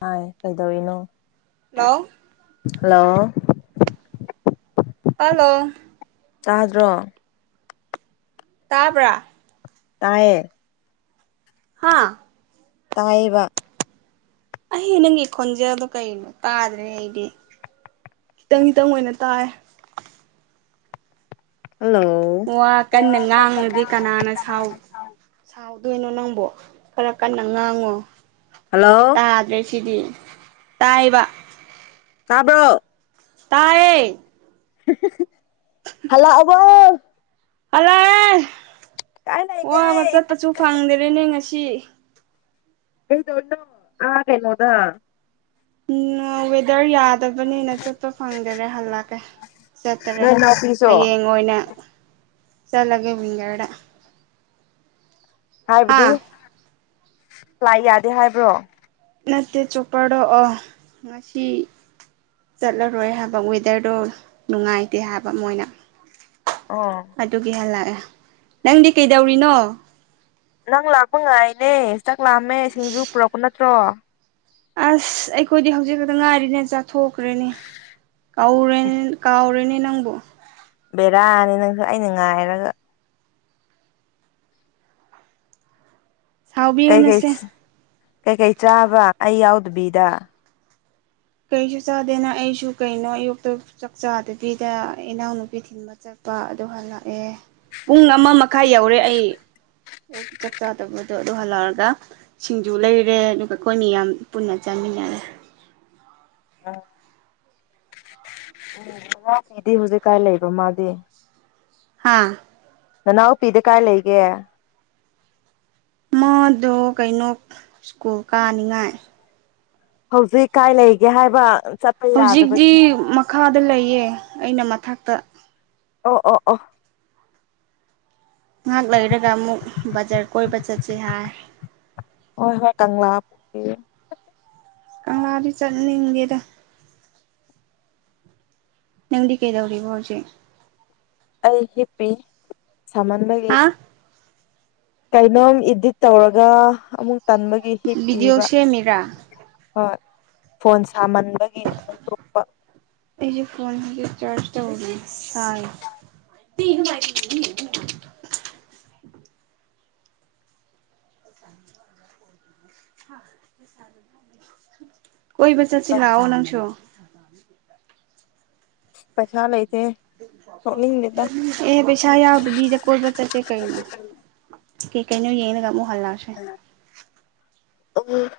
ꯍ ꯀꯗ ꯏꯅꯣ ꯅ ꯑ ꯍꯜꯂꯣ ꯆꯥꯗ꯭ꯔꯣ ꯇꯥꯕ꯭ꯔꯥ ꯇꯌꯦ ꯍꯥꯥ ꯇꯥꯏꯕ ꯑꯩ ꯅꯪꯒꯤ ꯈꯣꯟꯖꯦꯜꯗꯣ ꯀꯩꯅꯣ ꯇꯥꯗ꯭ꯔꯦ ꯑꯩꯗꯤ ꯈꯤꯇꯪ ꯈꯤꯇꯪ ꯑꯣꯏꯅ ꯇꯥꯏ ꯍꯜꯂꯣ ꯋꯥ ꯀꯟꯅ ꯉꯥꯡꯉꯗꯤ ꯀꯅꯥꯅ ꯁꯥꯎ ꯑꯗꯨꯣꯏꯅꯣ ꯅꯪꯕꯣ ꯈꯔ ꯀꯟꯅ ꯉꯥꯡꯉꯣ ꯍꯜꯂꯣ ꯇꯥꯗ꯭ꯔꯦ ꯁꯤꯗꯤ ꯇꯥꯏꯕ ꯇꯥꯕ꯭ꯔꯣ ꯇꯌꯦ ꯍꯜꯂ ꯑꯕ ꯍꯜꯂꯑ ꯂꯩꯒꯦ ꯋꯥꯕ ꯆꯠꯄꯁꯨ ꯐꯪꯗꯔꯦꯅꯦ ꯉꯁꯤ ꯑꯩꯗꯣꯅꯣꯦꯅꯣꯗ ꯎꯝ ꯦꯗꯔ ꯌꯥꯗ ꯌꯥꯗꯕꯅꯤꯅ ꯆꯠꯄ ꯐꯪꯗꯔꯦ ꯍꯜꯂꯛꯀꯦ ꯆꯠꯇꯔꯦ ꯅꯣꯏ ꯏꯅꯥꯎꯄꯤꯁꯨ ꯍꯌꯦꯡ ꯑꯣꯏꯅ ꯆꯠꯂꯒꯦ ꯋꯤꯡꯒꯔꯗ ꯍꯥ ꯍꯥꯏꯕꯗꯤ ꯂꯥꯛ ꯌꯥꯗꯦ ꯍꯥꯏꯕ꯭ꯔꯣ ꯅꯠꯇ ꯆꯣꯞꯄꯔꯣꯛꯑꯣ ꯉꯁꯤ ꯆꯠꯂꯔꯣꯏ ꯍꯥꯏꯕ ꯋꯦꯗꯔꯗꯣ ꯅꯨꯡꯉꯥꯏꯇꯦ ꯍꯥꯏꯕ ꯃꯣꯏꯅ ꯑꯣ ꯑꯗꯨꯒꯤꯍ ꯂꯥꯛꯑꯦ ꯅꯪꯗꯤ ꯀꯩꯗꯧꯔꯤꯅꯣ ꯅꯪ ꯂꯥꯛꯄ ꯉꯥꯏꯅꯦ ꯆꯥꯛ ꯂꯥꯛꯑꯝꯃꯦ ꯁꯤꯡꯖꯨ ꯄꯨꯔꯛꯄ ꯅꯠꯇ꯭ꯔꯣ ꯑꯁ ꯑꯩꯈꯣꯏꯗꯤ ꯍꯧꯖꯤꯛ ꯈꯛꯇ ꯉꯥꯏꯔꯤꯅꯦ ꯆꯥꯊꯣꯛꯈ꯭ꯔꯦꯅꯦ ꯀꯥꯎꯔ ꯀꯥꯎꯔꯅꯦ ꯅꯪꯕꯣ ꯕꯦꯔꯥꯅꯤ ꯅꯪꯁꯨ ꯑꯩꯅ ꯉꯥꯏꯔꯒ ꯀꯩꯀꯩ ꯁꯥꯎꯕꯤꯔꯅꯨꯁꯦ ꯀꯩꯀꯩ ꯆꯥꯕ ꯑꯩ ꯌꯥꯎꯗꯕꯤꯗ ꯀꯩꯁꯨ ꯆꯥꯗꯦꯅ ꯑꯩꯁꯨ ꯀꯩꯅꯣ ꯑꯌꯨꯛꯇ ꯆꯥꯛ ꯆꯥꯗꯕꯤꯗ ꯏꯅꯥꯎꯅꯨꯄꯤ ꯊꯤꯟꯕ ꯆꯠ ꯂꯨꯄꯥ ꯑꯗꯨ ꯍꯜꯂꯛꯑꯦ ꯄꯨꯡ ꯑꯃ ꯃꯈꯥꯏ ꯌꯧꯔꯦ ꯑꯩ ꯑꯌꯨ ꯆꯥꯛ ꯆꯥꯗꯕꯗꯣ ꯑꯗ ꯑꯗꯨ ꯍꯜꯍꯥꯎꯔꯒ ꯁꯤꯡꯖꯨ ꯂꯩꯔꯦ ꯑꯗꯨꯒ ꯑꯩꯈꯣꯏ ꯃꯤ ꯌꯥꯝ ꯄꯨꯟꯅ ꯆꯥꯃꯤꯟꯅꯔꯦ ꯑꯥ ꯎ ꯉꯉꯎ ꯐꯤꯗꯤ ꯍꯧꯖꯤꯛ ꯀꯥꯏ ꯂꯩꯕ ꯃꯥꯗꯤ ꯍꯥꯥ ꯅꯅꯥꯎꯄꯤꯗ ꯀꯥꯏ ꯂꯩꯒꯦ ꯃꯗꯣ ꯀꯩꯅꯣ ꯁ꯭ꯀꯨꯜ ꯀꯥꯅꯤꯡꯉꯥꯏ ꯍꯧꯖꯤꯛ ꯀꯥꯏ ꯂꯩꯒꯦ ꯍꯥꯏꯕ ꯆꯠꯄ ꯍꯧꯖꯤꯛꯇꯤ ꯌꯥꯗꯕꯒꯤ ꯃꯈꯥꯗ ꯂꯩꯌꯦ ꯑꯩꯅ ꯃꯊꯛꯇ ꯑꯣ ꯑꯣ ꯑ ꯉꯥꯏꯍꯥꯛ ꯂꯩꯔꯒ ꯑꯃꯨꯛ ꯕꯖꯥꯔ ꯀꯣꯏꯕ ꯆꯠꯁꯤ ꯍꯥꯏ ꯍꯣꯏ ꯍꯣꯏ ꯀꯪꯂꯥꯄꯤ ꯀꯍꯕꯤ ꯆꯠꯅꯤꯡꯒꯦꯗ ꯅꯪꯗꯤ ꯀꯩꯗꯧꯔꯤ ꯋꯥꯖꯤꯦ ꯑꯩ ꯍꯤꯞꯄꯤ ꯁꯥꯍꯟꯕꯒꯤ ꯍꯥ ꯀꯩꯅꯣꯝ ꯏꯗꯤꯠ ꯇꯧꯔꯒ ꯑꯃꯨꯛ ꯇꯟꯕꯒꯤ ꯍꯤꯞ ꯚꯤꯗꯤꯑꯣ ꯄꯤꯕ ꯁꯦꯝꯃꯤꯔꯥ ꯍꯣꯏ ꯐꯣꯟ ꯁꯥꯃꯟꯕꯒꯤ ꯑꯃꯨꯛ ꯇꯣꯛꯄ ꯐꯣꯟꯣꯟ ꯆꯔꯖ ꯇꯧꯅꯤ ꯍꯥꯏ ꯊꯒ ꯃꯥ ꯀꯣꯏꯕ ꯆꯁꯤ ꯑꯣꯅꯥꯁꯨ ꯆꯂ ꯑꯦ ꯄꯩꯁꯥ ꯌꯥꯎꯗꯕꯤꯗ ꯀꯣꯏꯠꯕ ꯆꯠꯁꯦ ꯀꯩꯅꯣ ꯀꯩ ꯀꯩꯅ ꯌꯦ ꯉꯝꯨ ꯍꯜꯅꯥꯁꯦ ꯎꯝ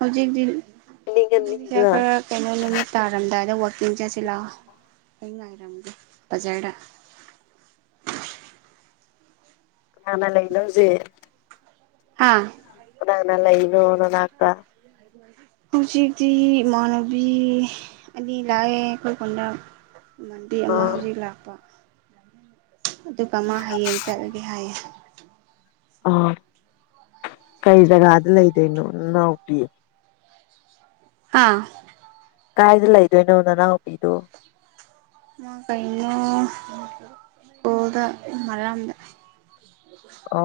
ꯍꯧꯖꯤꯛꯇ ꯍꯧꯖꯤꯛ ꯅꯤꯡꯉꯅꯤꯗꯅ ꯈꯔ ꯀꯩꯅꯣ ꯅꯨꯃꯤꯠ ꯇꯥꯔꯝꯗꯥꯏꯗ ꯋꯥ ꯇꯤꯡ ꯆꯥꯁꯤ ꯂꯥꯛꯑꯣ ꯑꯩ ꯉꯥꯏꯔꯝꯒꯦ ꯕꯖꯥꯔꯗ [unintelligible] ꯀꯅꯥꯅ ꯂꯩ ꯂꯧꯁꯦ ꯍꯥ ꯈꯨꯗꯪꯅꯂ ꯏꯣ ꯅꯅꯥꯛꯇ ꯍꯧꯖꯤꯛꯇꯤ ꯏꯃꯥꯟꯅꯕꯤ ꯑꯅꯤ ꯂꯥꯛꯑꯦ ꯑꯩꯈꯣꯏ ꯀꯣꯟꯗ ꯃꯟꯕꯤ ꯑꯃ ꯑꯥ ꯍꯧꯖꯤꯛ ꯂꯥꯛꯄ ꯑꯗꯨꯒ ꯃꯥ ꯍꯌꯦꯡ ꯆꯠꯂꯒꯦ ꯍꯥꯏꯌꯦ ꯑꯥ ꯀꯔꯤ ꯖꯒꯥꯗ ꯂꯩꯗꯣꯏꯅꯣ ꯅꯅꯥꯎꯄꯤꯌꯦ ꯑꯥ ꯀꯥꯏꯗ ꯂꯩꯗꯣꯏꯅꯣ ꯅꯅꯥꯎꯄꯤꯗꯣ ꯑ ꯀꯩꯅꯣ ꯀꯗ ꯃꯔꯗ ꯑ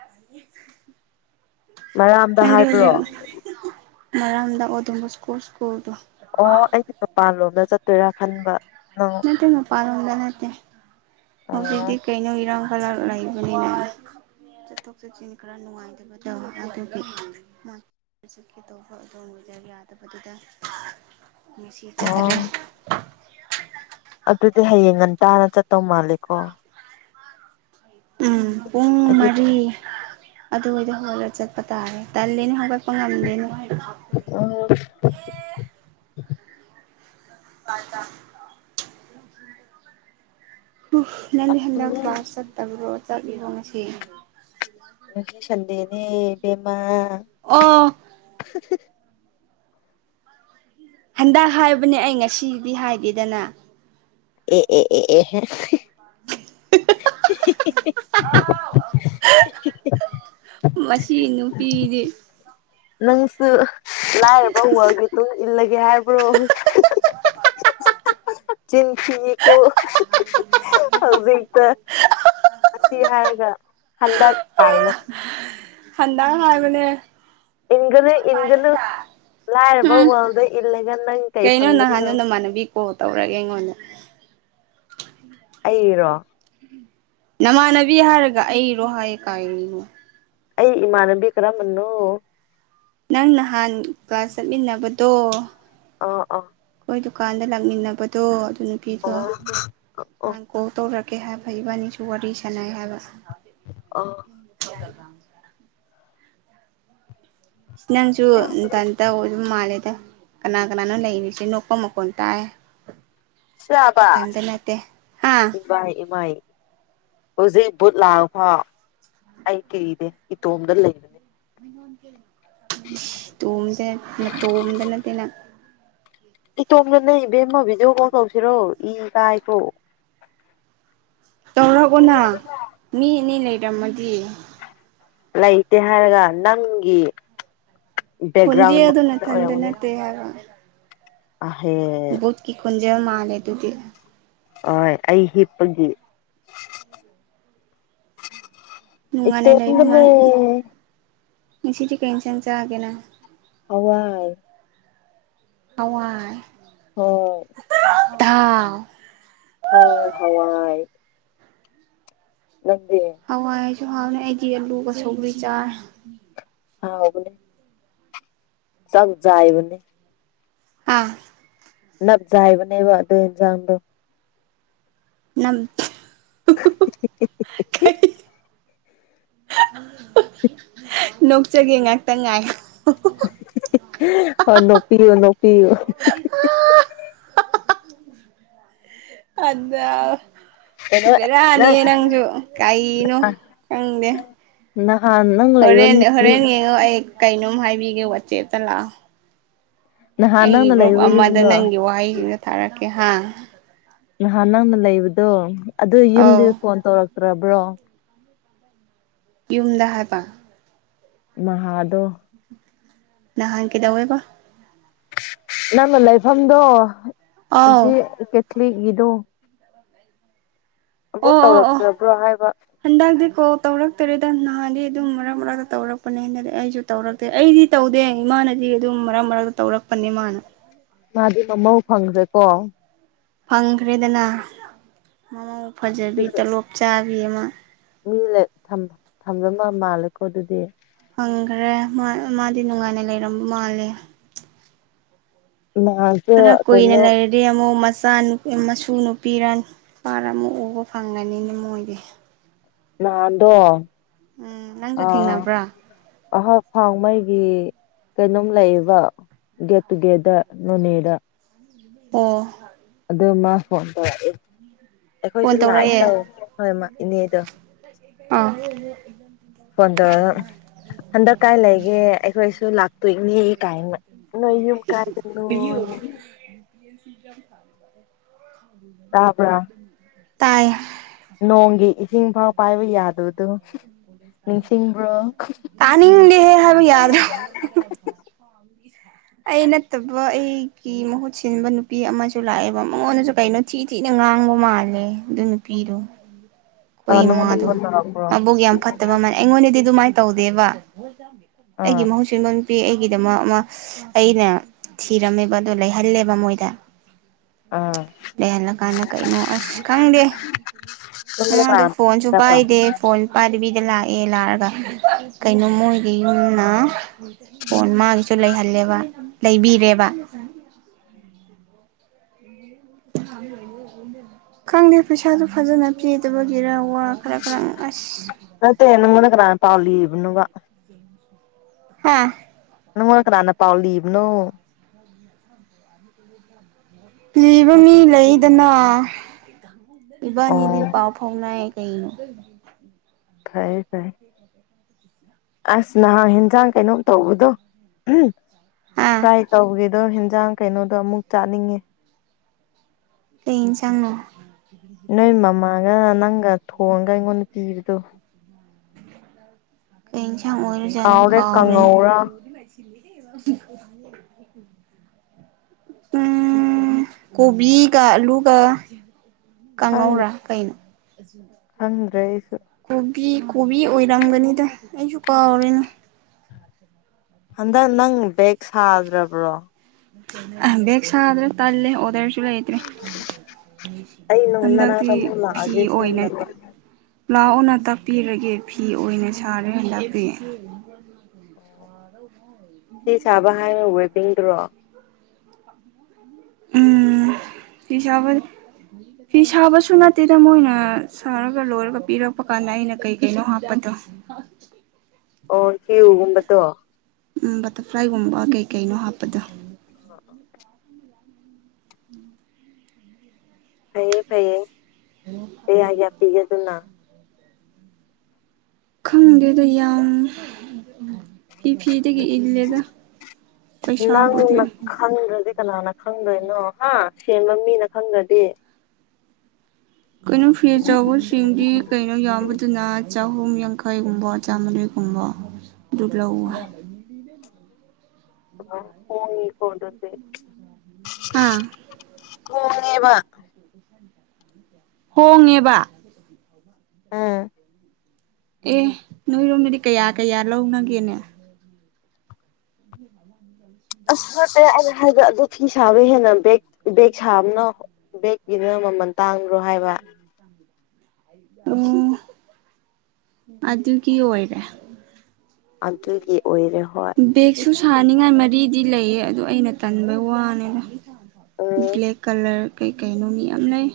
ꯑꯗꯨ ꯃꯔꯥꯝꯗ ꯍꯥꯏꯕ꯭ꯔꯣ ꯃꯔꯝꯗ ꯑꯣꯗꯝꯕ ꯁ꯭ꯀꯣꯔꯜ ꯁ꯭ꯀꯨꯜꯗꯣ ꯑꯣ ꯑꯩꯁꯦ ꯃꯄꯥꯟ ꯂꯣꯝꯗ ꯆꯠꯇꯣꯏꯔꯥ ꯈꯟꯕ ꯅꯪ ꯅꯠꯇꯦ ꯃꯄꯥꯟꯂꯣꯝꯗ ꯅꯠꯇꯦ ꯑꯣ ꯍꯧꯖꯤꯛꯇꯤ ꯀꯩꯅꯣ ꯏꯔꯣ ꯀꯂꯔ ꯂꯩꯥꯏꯕ ꯂꯩꯅ ꯆꯠꯊꯣꯛ ꯆꯠꯁꯤꯟ ꯈꯔ ꯅꯨꯡꯉꯥꯏꯇꯕ ꯑꯗꯨꯒꯤ ꯍꯧꯖꯤꯛꯀꯤ ꯇꯧꯕ ꯑꯗꯣꯡꯕꯗ ꯌꯥꯗꯕꯗꯨꯗ ꯆꯠꯇ꯭ꯔꯦ ꯑꯣ ꯑꯗꯨꯗꯤ ꯍꯌꯦꯡ ꯉꯟꯇꯥꯅ ꯆꯠꯇꯧ ꯃꯥꯜꯂꯦꯀꯣ ꯎꯝ ꯄꯨꯡ ꯑꯌꯨꯛ ꯃꯔꯤ ꯑꯗꯨ ꯑꯣꯏꯗꯤ ꯍꯧꯒꯠꯂꯒ ꯆꯠꯄ ꯇꯥꯔꯦ ꯇꯜꯂꯦꯅ ꯍꯧꯒꯠꯄ ꯉꯝꯗꯦꯅ ꯑ ꯄꯥꯇꯥ ꯅꯪꯗꯤ ꯍꯟꯗꯛ ꯀ꯭ꯂꯥꯁ ꯆꯠꯇꯕ꯭ꯔꯣ ꯆꯠꯂꯤꯔꯣ ꯉꯁꯤ ꯔꯁꯟꯗꯦꯅꯦ ꯕꯤꯃ ꯑꯣ ꯍꯟꯗꯛ ꯍꯥꯏꯕꯅꯦ ꯑꯩ ꯉꯁꯤꯗꯤ ꯍꯥꯏꯗꯦꯗꯅ ꯑꯦ ꯑꯦ ꯑꯦ ꯑꯦ [unintelligible] ꯃꯁꯤ ꯅꯨꯄꯤꯗꯤ ꯅꯪꯁꯨ ꯂꯥꯏꯔꯕ ꯋꯥꯜꯒꯤꯗ ꯏꯜꯂꯒꯦ ꯍꯥꯏꯕ꯭ꯔꯣ [unintelligible] ꯆꯤꯟꯁꯤꯀ ꯍꯧꯖꯤꯛ ꯇ ꯑꯁꯤ ꯍꯥꯏꯔꯒ ꯍꯟꯗꯛ ꯀꯥꯏꯅ ꯍꯟꯗꯥꯡ ꯍꯥꯕꯅꯦ ꯏꯒꯅ ꯏꯒꯅ ꯂꯥꯏꯔꯕ ꯎꯝ ꯋꯥꯜꯗ ꯏꯜꯂꯒ ꯅꯪ ꯀꯩ ꯀꯩꯅꯣ ꯐꯪꯗꯣꯏꯅꯣ ꯅꯍꯥꯟꯗꯣ ꯅꯃꯥꯟꯅꯕꯤ ꯀꯣꯜ ꯇꯧꯔꯒꯦ ꯑꯩꯉꯣꯟꯗ ꯑꯩꯔꯣ ꯅꯃꯥꯟꯅꯕꯤ ꯍꯥꯏꯔꯒ ꯑꯩꯔꯣ ꯍꯥꯏ ꯀꯥꯏꯔꯤꯅꯣ ꯑꯩ ꯏꯃꯥꯟꯅꯕꯤ ꯀꯔꯝꯕꯟꯅꯣ ꯅꯪ ꯅꯍꯥꯟ ꯀ꯭ꯂꯥꯁ ꯆꯠꯃꯤꯟꯅꯕꯗꯣ ꯑ ꯑ ꯑꯩꯈꯣꯏ ꯗꯨꯀꯥꯟꯗ ꯂꯥꯛꯃꯤꯟꯅꯕꯗꯣ ꯑꯗꯨ ꯅꯨꯄꯤꯗꯣ ꯑꯣ ꯅꯍꯥꯟ ꯀꯣꯜ ꯇꯧꯔꯛ ꯀꯩ ꯍꯥ ꯐꯩꯕꯅꯤ ꯁ ꯋꯥꯔꯤꯔꯤ ꯁꯅ ꯍꯥꯏꯕ ꯑ ꯅꯪꯁꯨ ꯇꯟ ꯑꯣ ꯃꯥꯦ ꯀꯅꯥ ꯀꯅꯥꯅꯣ ꯂꯩꯔꯤꯁꯤ ꯅꯀꯣ ꯃꯈꯀꯣꯟ ꯇꯥꯏ ꯃꯊꯟꯇ ꯆꯥꯕꯁ ꯅꯠꯇꯦ ꯍꯥ ꯏꯃꯥꯏ ꯏꯃꯥꯏ ꯍꯧꯖꯤꯛ ꯕꯨꯠ ꯂꯥꯛꯐꯥꯎ ꯑꯩ ꯀꯩꯅꯦ ꯏꯇꯣꯝꯗ ꯂꯩꯕꯅꯦ ꯇꯣꯝꯗ ꯇꯣꯝꯗꯅꯠꯇꯅ ꯏꯇꯣꯝꯅꯅꯦ ꯏꯕꯦꯝꯃ ꯚꯤꯗꯤꯑꯣ ꯀꯣꯜ ꯇꯧꯁꯤꯔꯣ ꯏ ꯀꯥꯏꯈꯣ ꯇꯧꯔꯛꯎꯅ ꯃꯤ ꯑꯅꯤ ꯂꯩꯔꯝꯃꯗꯤ ꯂꯩꯇꯦ ꯍꯥꯏꯔꯒ ꯅꯪꯒꯤ ꯈꯣꯟꯖꯦꯜꯗꯣ ꯅꯊꯟꯗ ꯕꯒ꯭ꯔꯥꯎꯟꯔ ꯅꯠꯇꯦ ꯍꯥꯏꯕ ꯑꯍꯦ ꯖ ꯃꯥꯂꯦ ꯇꯗꯤ ꯍ ꯑꯩ ꯍꯤꯞꯄꯒꯤ ꯅꯨꯡꯉꯥꯏꯅ ꯏꯇꯣꯅ ꯃꯤꯁꯤ ꯆꯀꯥ ꯆꯪ ꯆꯥ ꯀꯩꯅ ꯍꯋꯥꯏ ꯑꯏ ꯍꯣꯏ ꯊ ꯍ ꯍꯋꯥꯏ ꯅꯗ ꯁꯨ ꯍꯥꯎꯅꯤ ꯑꯩꯗꯤ ꯑꯂꯨꯒ ꯁꯒꯔꯤ ꯆꯥꯏ ꯍꯕꯅꯦ ꯆꯥꯛꯖꯏꯕ ꯑꯥ ꯅꯞꯖꯥꯏꯕꯅꯦꯕ ꯑꯗꯨ ꯌꯦꯟꯖꯥꯡꯗꯣ ꯅꯪ [inaudible] ꯅꯣꯛꯆꯒꯦ ꯉꯥꯛꯇ ꯉꯥꯏ ꯑꯣ ꯅꯣꯛꯄꯤꯌꯨ ꯅꯣꯛꯄꯤꯌꯨ ꯑꯗ ꯀꯩꯅꯣ ꯅꯪ ꯕꯔꯅꯤꯌꯦ ꯅꯪꯁꯨ ꯀꯩꯅꯣ ꯈꯪꯗꯦ ꯅꯍꯥꯟ ꯅꯪ ꯂꯩꯕ ꯍꯣꯔꯦꯟ ꯍꯣꯔꯦꯟ ꯌꯦꯡꯉꯣ ꯑꯩ ꯀꯩꯅꯣꯝ ꯍꯥꯏꯕꯤꯒꯦ ꯋꯥꯆꯦꯠꯇ ꯂꯥꯛꯑꯣ ꯅꯍꯥꯟ ꯑꯩꯒꯤ ꯅꯪꯅ ꯒ꯭ꯔꯨꯞ ꯂꯩꯕ ꯑꯃꯗ ꯌꯨꯝꯗꯣ ꯅꯪꯒꯤ ꯋꯥꯍꯩꯁꯤꯡꯗ ꯊꯥꯔꯛꯀꯦ ꯍꯥꯥ ꯅꯍꯥꯟ ꯅꯪꯅ ꯂꯩꯕꯗꯣ ꯑꯗꯨ ꯌꯨꯝꯗꯤ ꯑꯧ ꯐꯣꯟ ꯇꯧꯔꯛꯇ꯭ꯔꯕ꯭ꯔꯣ ꯌꯨꯝꯗ ꯍꯥꯏꯕ ꯃꯍꯍꯥꯗ ꯅ ꯍꯥꯟꯪ ꯀꯗ ꯑꯣꯏꯣꯏꯕ ꯅꯪꯅ ꯂꯩꯐꯝꯗꯣ ꯑꯧ ꯑꯗꯨ ꯀꯦꯊꯂꯤꯛꯀꯤꯗꯣ ꯑꯣ ꯑꯣ ꯑꯣ ꯇꯧꯔꯛꯇ꯭ꯔꯕ꯭ꯔꯣ ꯍꯥꯏꯕ ꯍꯗꯒꯗꯤ ꯀꯣ ꯇꯧꯔꯛꯇꯔꯦꯗ ꯅꯍꯥꯟꯗꯤ ꯑꯗꯨꯝ ꯃꯔꯛ ꯃꯔꯛꯇ ꯇꯧꯔꯛꯄꯅꯦꯅꯗꯤ ꯑꯩꯁꯨ ꯇꯧꯔꯛꯇꯦ ꯑꯩꯗꯤ ꯇꯧꯗꯦ ꯏꯃꯥꯅꯗꯤ ꯁꯤ ꯑꯗꯨꯝ ꯃꯔꯛ ꯃꯔꯛꯇ ꯇꯧꯔꯛꯄꯅꯤ ꯃꯥꯅ ꯃꯥꯗꯤ ꯃꯃꯧ ꯐꯪꯗ꯭ꯔꯦꯀꯣ ꯐꯪꯈ꯭ꯔꯦꯗꯅ ꯃꯃꯧ ꯐꯖꯕꯤ ꯑꯗꯨꯒ ꯇꯂꯣꯞ ꯆꯥꯕꯤ ꯑꯃ ꯃꯤ ꯊꯝꯕ ꯃꯥ ꯃꯥꯜꯂꯦꯀꯣ ꯑꯗꯨꯗꯤ ꯍꯪꯈ꯭ꯔꯦ ꯃꯥ ꯃꯥꯗꯤ ꯅꯨꯡꯉꯥꯏꯅ ꯂꯩꯔ ꯃꯥꯜꯂꯦ ꯅꯍꯥꯟꯁꯨ ꯈꯔ ꯀꯣꯏꯅꯦ ꯀꯩꯅꯣ ꯂꯩꯔꯔꯤꯦ ꯌꯥꯝ ꯃꯁ ꯆꯥ ꯃꯁꯨ ꯅꯨꯄꯤꯔ ꯅꯨꯄꯥꯔ ꯑꯃꯨꯛ ꯎꯕ ꯐꯪꯒꯅꯤꯅ ꯃꯣꯏꯗꯤ ꯅꯥꯟꯗꯣ ꯎꯝ ꯅꯪꯁꯨ ꯊꯦꯡꯅꯕ꯭ꯔꯥ ꯑꯍꯥꯛ ꯐꯥꯎꯉꯩꯒꯤ ꯀꯩꯅꯣꯝ ꯂꯩꯌꯦꯕ ꯒꯦꯠ ꯇꯨꯒꯦꯗꯔ ꯅꯣꯅꯦꯗ ꯑ ꯑꯗꯨꯃ ꯍꯣꯟꯗꯣꯔꯛꯏ ꯐꯣꯟ ꯑꯩꯈꯣꯏꯁꯨ ꯂꯥꯛꯏ ꯇꯧꯔꯛꯑꯦ ꯇꯧ ꯍꯣꯏ ꯏꯅꯦꯗꯣ ꯑꯥ ꯐꯣꯟ ꯇꯧꯔꯒ ꯍꯟꯗꯛ ꯀꯥꯏ ꯂꯩꯒꯦ ꯑꯩꯈꯣꯏꯁꯨ ꯂꯥꯛꯇꯣꯏꯅꯤ ꯀꯥꯏꯅ ꯅ ꯌ ꯀꯥꯏꯗꯅꯣ ꯇꯥꯕ꯭ꯔꯥ ꯇꯌꯦ ꯅꯣꯡꯒꯤ ꯏꯁꯤꯡ ꯐꯥꯎ ꯄꯥꯏꯕ ꯌꯥꯗꯕꯗꯣ ꯅꯤꯡꯁꯤꯡꯕ꯭ꯔꯣ ꯇꯥꯅꯤꯡꯗꯦꯦ ꯍꯥꯏꯕ ꯌꯥꯔꯗ꯭ꯔꯣ ꯑꯩ ꯅꯠꯇꯕ ꯑꯩ ꯑꯩꯛꯀꯤ ꯃꯍꯨꯠ ꯁꯤꯟꯕ ꯅꯨꯄꯤ ꯑꯃꯁꯨ ꯂꯥꯛꯑꯦꯕ ꯃꯉꯣꯟꯗꯁꯨ ꯀꯩꯅꯣ ꯊꯤ ꯊꯤꯅ ꯉꯥꯡꯕ ꯃꯥꯜꯂꯦ ꯑꯗꯨ ꯅꯨ ꯄꯤꯔꯣ ꯑ ꯑꯩꯈꯣꯏ ꯅꯪꯉꯣꯟꯗ ꯏꯃꯥꯗꯣ ꯐꯣꯟ ꯇꯧꯔꯛꯄ꯭ꯔꯣ ꯃꯕꯨꯣꯛꯒꯤ ꯌꯥꯝ ꯐꯠꯇꯕ ꯃꯥꯅꯦ ꯑꯩꯉꯣꯟꯗꯗꯤ ꯑꯗꯨꯃꯥꯏꯅ ꯇꯧꯗꯦꯕ ꯑꯩꯒꯤ ꯑꯥ ꯃꯍꯧꯁꯝ ꯄꯄꯤ ꯑꯩꯒꯤꯗꯃꯛ ꯑꯃ ꯑꯩꯅ ꯊꯤꯔꯝꯃꯦꯕ ꯑꯗꯣ ꯂꯩꯍꯜꯂꯦꯕ ꯃꯣꯏꯗ ꯑꯥ ꯂꯩꯍꯜꯂꯀꯥꯟꯗ ꯀꯔꯤꯩꯅꯣ ꯑꯁ ꯈꯪꯗꯦ ꯃ ꯅꯪꯉꯣꯟꯗ ꯑꯗꯨ ꯀꯅꯥꯅ ꯇꯧꯔꯛꯄ꯭ꯔꯣ ꯐꯣꯟꯁꯨꯄꯥꯏꯗꯦ ꯐꯣꯟ ꯄꯥꯏꯕꯤ ꯦ ꯂꯥꯛꯑꯦ ꯂꯥꯛꯔꯒ ꯀꯩꯅꯣ ꯃꯣꯏꯒꯤ ꯌꯨꯝꯅ ꯄꯣꯟ ꯃꯥꯒꯤꯁꯨ ꯂꯩꯍꯜꯂ ꯕ ꯂꯩꯕꯤꯔꯦꯕ ꯎꯝ ꯈꯪꯗꯦ ꯄꯩꯁꯥꯗꯨ ꯐꯖꯅ ꯄꯤꯗꯕꯒꯤꯔ ꯋꯥ ꯍꯥꯈ꯭ꯔ ꯈ꯭ꯔꯥꯡ ꯑꯁ ꯄꯥꯎꯜꯂꯤꯕꯅꯒ ꯍꯥꯥ ꯑꯗꯨꯉꯅ ꯀꯅꯥꯥꯅ ꯄꯑꯣ ꯂꯤꯕꯅꯣ ꯄꯤꯕ ꯃꯤ ꯂꯩꯗꯅ ꯑꯣ ꯏꯕꯥꯅꯤꯗꯤ ꯄꯥꯎ ꯐꯥꯎꯅꯩ [unintelligible] ꯐꯌꯦꯦ ꯐꯥꯏ ꯑꯁ ꯅꯍꯥꯟ ꯌꯦꯟꯖꯥꯡ ꯀꯩꯅꯣꯝ ꯇꯧꯕꯗꯣ ꯎꯝ ꯍꯥ ꯇ꯭ꯔꯥꯏ ꯇꯧꯒꯗꯣ ꯌꯦꯟꯖꯥꯡ ꯀꯩꯅꯣꯗꯣ ꯑꯃꯨꯛ ꯆꯥꯅꯤꯡꯉꯦ ꯀꯟꯁꯥꯡꯅ ꯅꯣꯏ ꯃꯃꯥꯒ ꯅꯪꯒ ꯊꯣꯡꯉꯒ ꯑꯩꯉꯣꯟꯗ ꯄꯤꯕꯗꯣ ꯀꯅꯁꯥꯡ ꯑꯣꯏꯏꯔꯨꯖꯅ ꯀꯥꯎꯔꯦ ꯀꯥꯎꯔꯅ ꯀꯥꯡꯉꯧꯔꯥ [unintelligible] ꯎꯝ ꯀꯣꯕꯤꯤ ꯀ ꯑꯂꯨ ꯀ ꯀꯪꯉꯧꯔꯥ ꯀꯥꯏꯩꯅ ꯗꯩ ꯀꯧꯔꯤꯅ ꯍꯟꯗꯛ ꯅꯪ ꯕꯦꯦꯛ ꯁꯥꯗ꯭ꯔꯕ꯭ꯔꯣ ꯑ ꯦꯛ ꯁꯗ꯭ꯔꯣ ꯇꯜꯦ ꯑꯣꯗꯔ ꯂꯩꯇ꯭ꯔꯦ ꯑꯩ ꯅꯪ ꯍꯟꯗꯛꯇꯤ ꯅꯅꯥꯛꯇ ꯑꯃꯨꯛ ꯐꯤ ꯂꯥꯛꯑꯒꯦ ꯑꯣꯏꯅ ꯁꯦꯝꯅꯕ ꯂꯥꯛꯑꯣꯅ ꯇꯥꯛꯄꯤꯔꯒꯦ ꯐꯤ ꯑꯣꯏꯅ ꯁꯥꯔꯦ ꯇꯥꯛꯄꯤ ꯑꯣ ꯁꯤ ꯁꯥꯕ ꯍꯥꯏꯅ ꯋꯦꯕꯤꯤꯡꯗꯨꯔꯣ [unintelligible] ꯍꯤꯁꯥꯕ ꯐꯤ ꯁꯥꯕꯁꯨ ꯅꯠꯇꯦꯗ ꯃꯣꯏꯅ ꯁꯥꯔꯒ ꯂꯣꯏꯔꯒ ꯄꯤꯔꯛꯄ ꯀꯥꯟꯗ ꯑꯩꯅ ꯀꯩ ꯀꯩꯅꯣ ꯍꯥꯞꯄ ꯑꯗꯣ ꯑꯣ ꯀꯤꯨꯒꯨꯝꯕꯗꯣ ꯎꯝ ꯕꯇꯔꯐ꯭ꯂꯥꯏꯒꯨꯝꯕ ꯀꯩ ꯀꯩꯅꯣ ꯍꯥꯞꯄꯗꯣ ꯐꯩꯌꯦ ꯐꯩꯌꯦ ꯀꯌꯥ ꯀ ꯄꯤꯒꯦ ꯑꯗꯨꯅ ꯈꯪꯗꯦꯗ ꯌꯥꯝ ꯐ ꯐꯤꯗ ꯏꯂꯗ ꯄꯩꯁꯥꯕ ꯑꯣꯏꯗꯤ ꯅꯪꯅ ꯈꯪꯗ꯭ꯔꯗꯤ ꯀꯅꯥꯅ ꯈꯪꯗꯣꯏꯅꯣ ꯍꯥ ꯁꯦꯝꯕ ꯃꯤꯅ ꯈꯪꯗ꯭ꯔꯗꯤ ꯀꯩꯅꯣ ꯐꯤ ꯑꯆꯕꯁꯤꯡꯗꯤ ꯀꯩꯅꯣ ꯌꯥꯝꯕꯗꯨꯅ ꯆꯍꯨꯝ ꯌꯥꯡꯈꯩꯒꯨꯝꯕ ꯆꯥꯝꯃ ꯀꯨꯝꯕ ꯂꯧꯋ ꯎ ꯑ ꯍꯣꯡꯉꯤ ꯍꯗꯗꯤ ꯑꯥ ꯍꯨꯡꯉꯦꯕ ꯍꯣꯡꯉꯦꯕ ꯑꯝ ꯑꯦ ꯅꯣꯏꯔꯣꯝꯗꯗꯤ ꯀꯌꯥ ꯀꯌꯥ ꯂꯧꯅꯒꯦꯅꯦ ꯑꯁ ꯅꯠꯇꯦ ꯑ ꯍꯥꯏꯕ ꯑꯗꯣ ꯐꯤ ꯁꯥꯕ ꯍꯦꯟꯅ ꯕ ꯕꯦꯒ ꯁꯥꯕꯅ ꯕꯦꯒꯀꯤꯅ ꯃꯃꯜ ꯇꯥꯡ꯭ꯔꯣ ꯍꯥꯏꯕ ꯑꯣ ꯑꯗꯨꯒꯤ ꯑꯣꯏꯔꯦ ꯑꯟꯇꯣꯏꯒꯤ ꯑꯣꯏꯔꯦ ꯍ ꯁꯨ ꯁꯥꯅꯤꯡꯉꯥꯏ ꯃꯔꯤꯗꯤ ꯂꯩꯌꯦ ꯑꯗꯨ ꯑꯩꯅ ꯇꯟꯕꯩ ꯋꯥꯅꯤꯅ ꯎꯝ ꯕ꯭ꯂꯦꯛ ꯀꯂꯔ ꯀꯩꯀꯩꯅꯣ ꯃꯤ ꯌꯥꯝ ꯂꯩ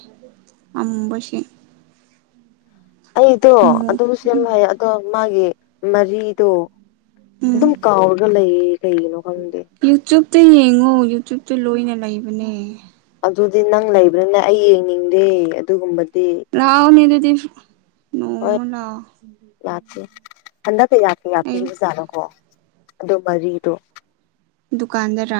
ꯑꯃꯝꯕꯁ ꯑꯩꯗꯣ ꯑꯗꯨꯝ ꯁꯦꯝ ꯍꯥꯏ ꯑꯗꯣ ꯃꯥꯒꯤ ꯃꯔꯤꯗꯣ ꯎꯝ ꯑꯗꯨꯝ ꯀꯥꯎꯔꯒ ꯂꯩꯌꯦ ꯀꯩꯒꯤꯅꯣ ꯈꯪꯗꯦ ꯑꯛꯇ ꯌꯦꯡꯉꯣ ꯌꯨꯇ꯭ꯌꯨꯕꯇ ꯂꯣꯏꯅ ꯂꯩꯕꯅꯦ ꯑꯗꯨꯗꯤ ꯅꯪ ꯂꯩꯕ꯭ꯔꯅ ꯑꯩ ꯌꯦꯡꯅꯤꯡꯗꯦ ꯑꯗꯨꯒꯨꯝꯕ ꯂꯥꯎꯃꯤ ꯑꯗꯨꯗꯤ ꯍꯣꯏ ꯅꯣꯡꯃ ꯂꯥꯛꯑꯣ ꯌꯥꯀꯦ ꯍꯟꯗꯛꯛꯇ ꯌꯥꯀꯦ ꯌꯥꯀꯦ ꯑꯩ ꯑꯣꯖꯥꯠꯅꯣꯀꯣ ꯑꯗꯨ ꯃꯔꯤꯗꯨ ꯗꯨꯀꯥꯟꯗꯔ ꯔ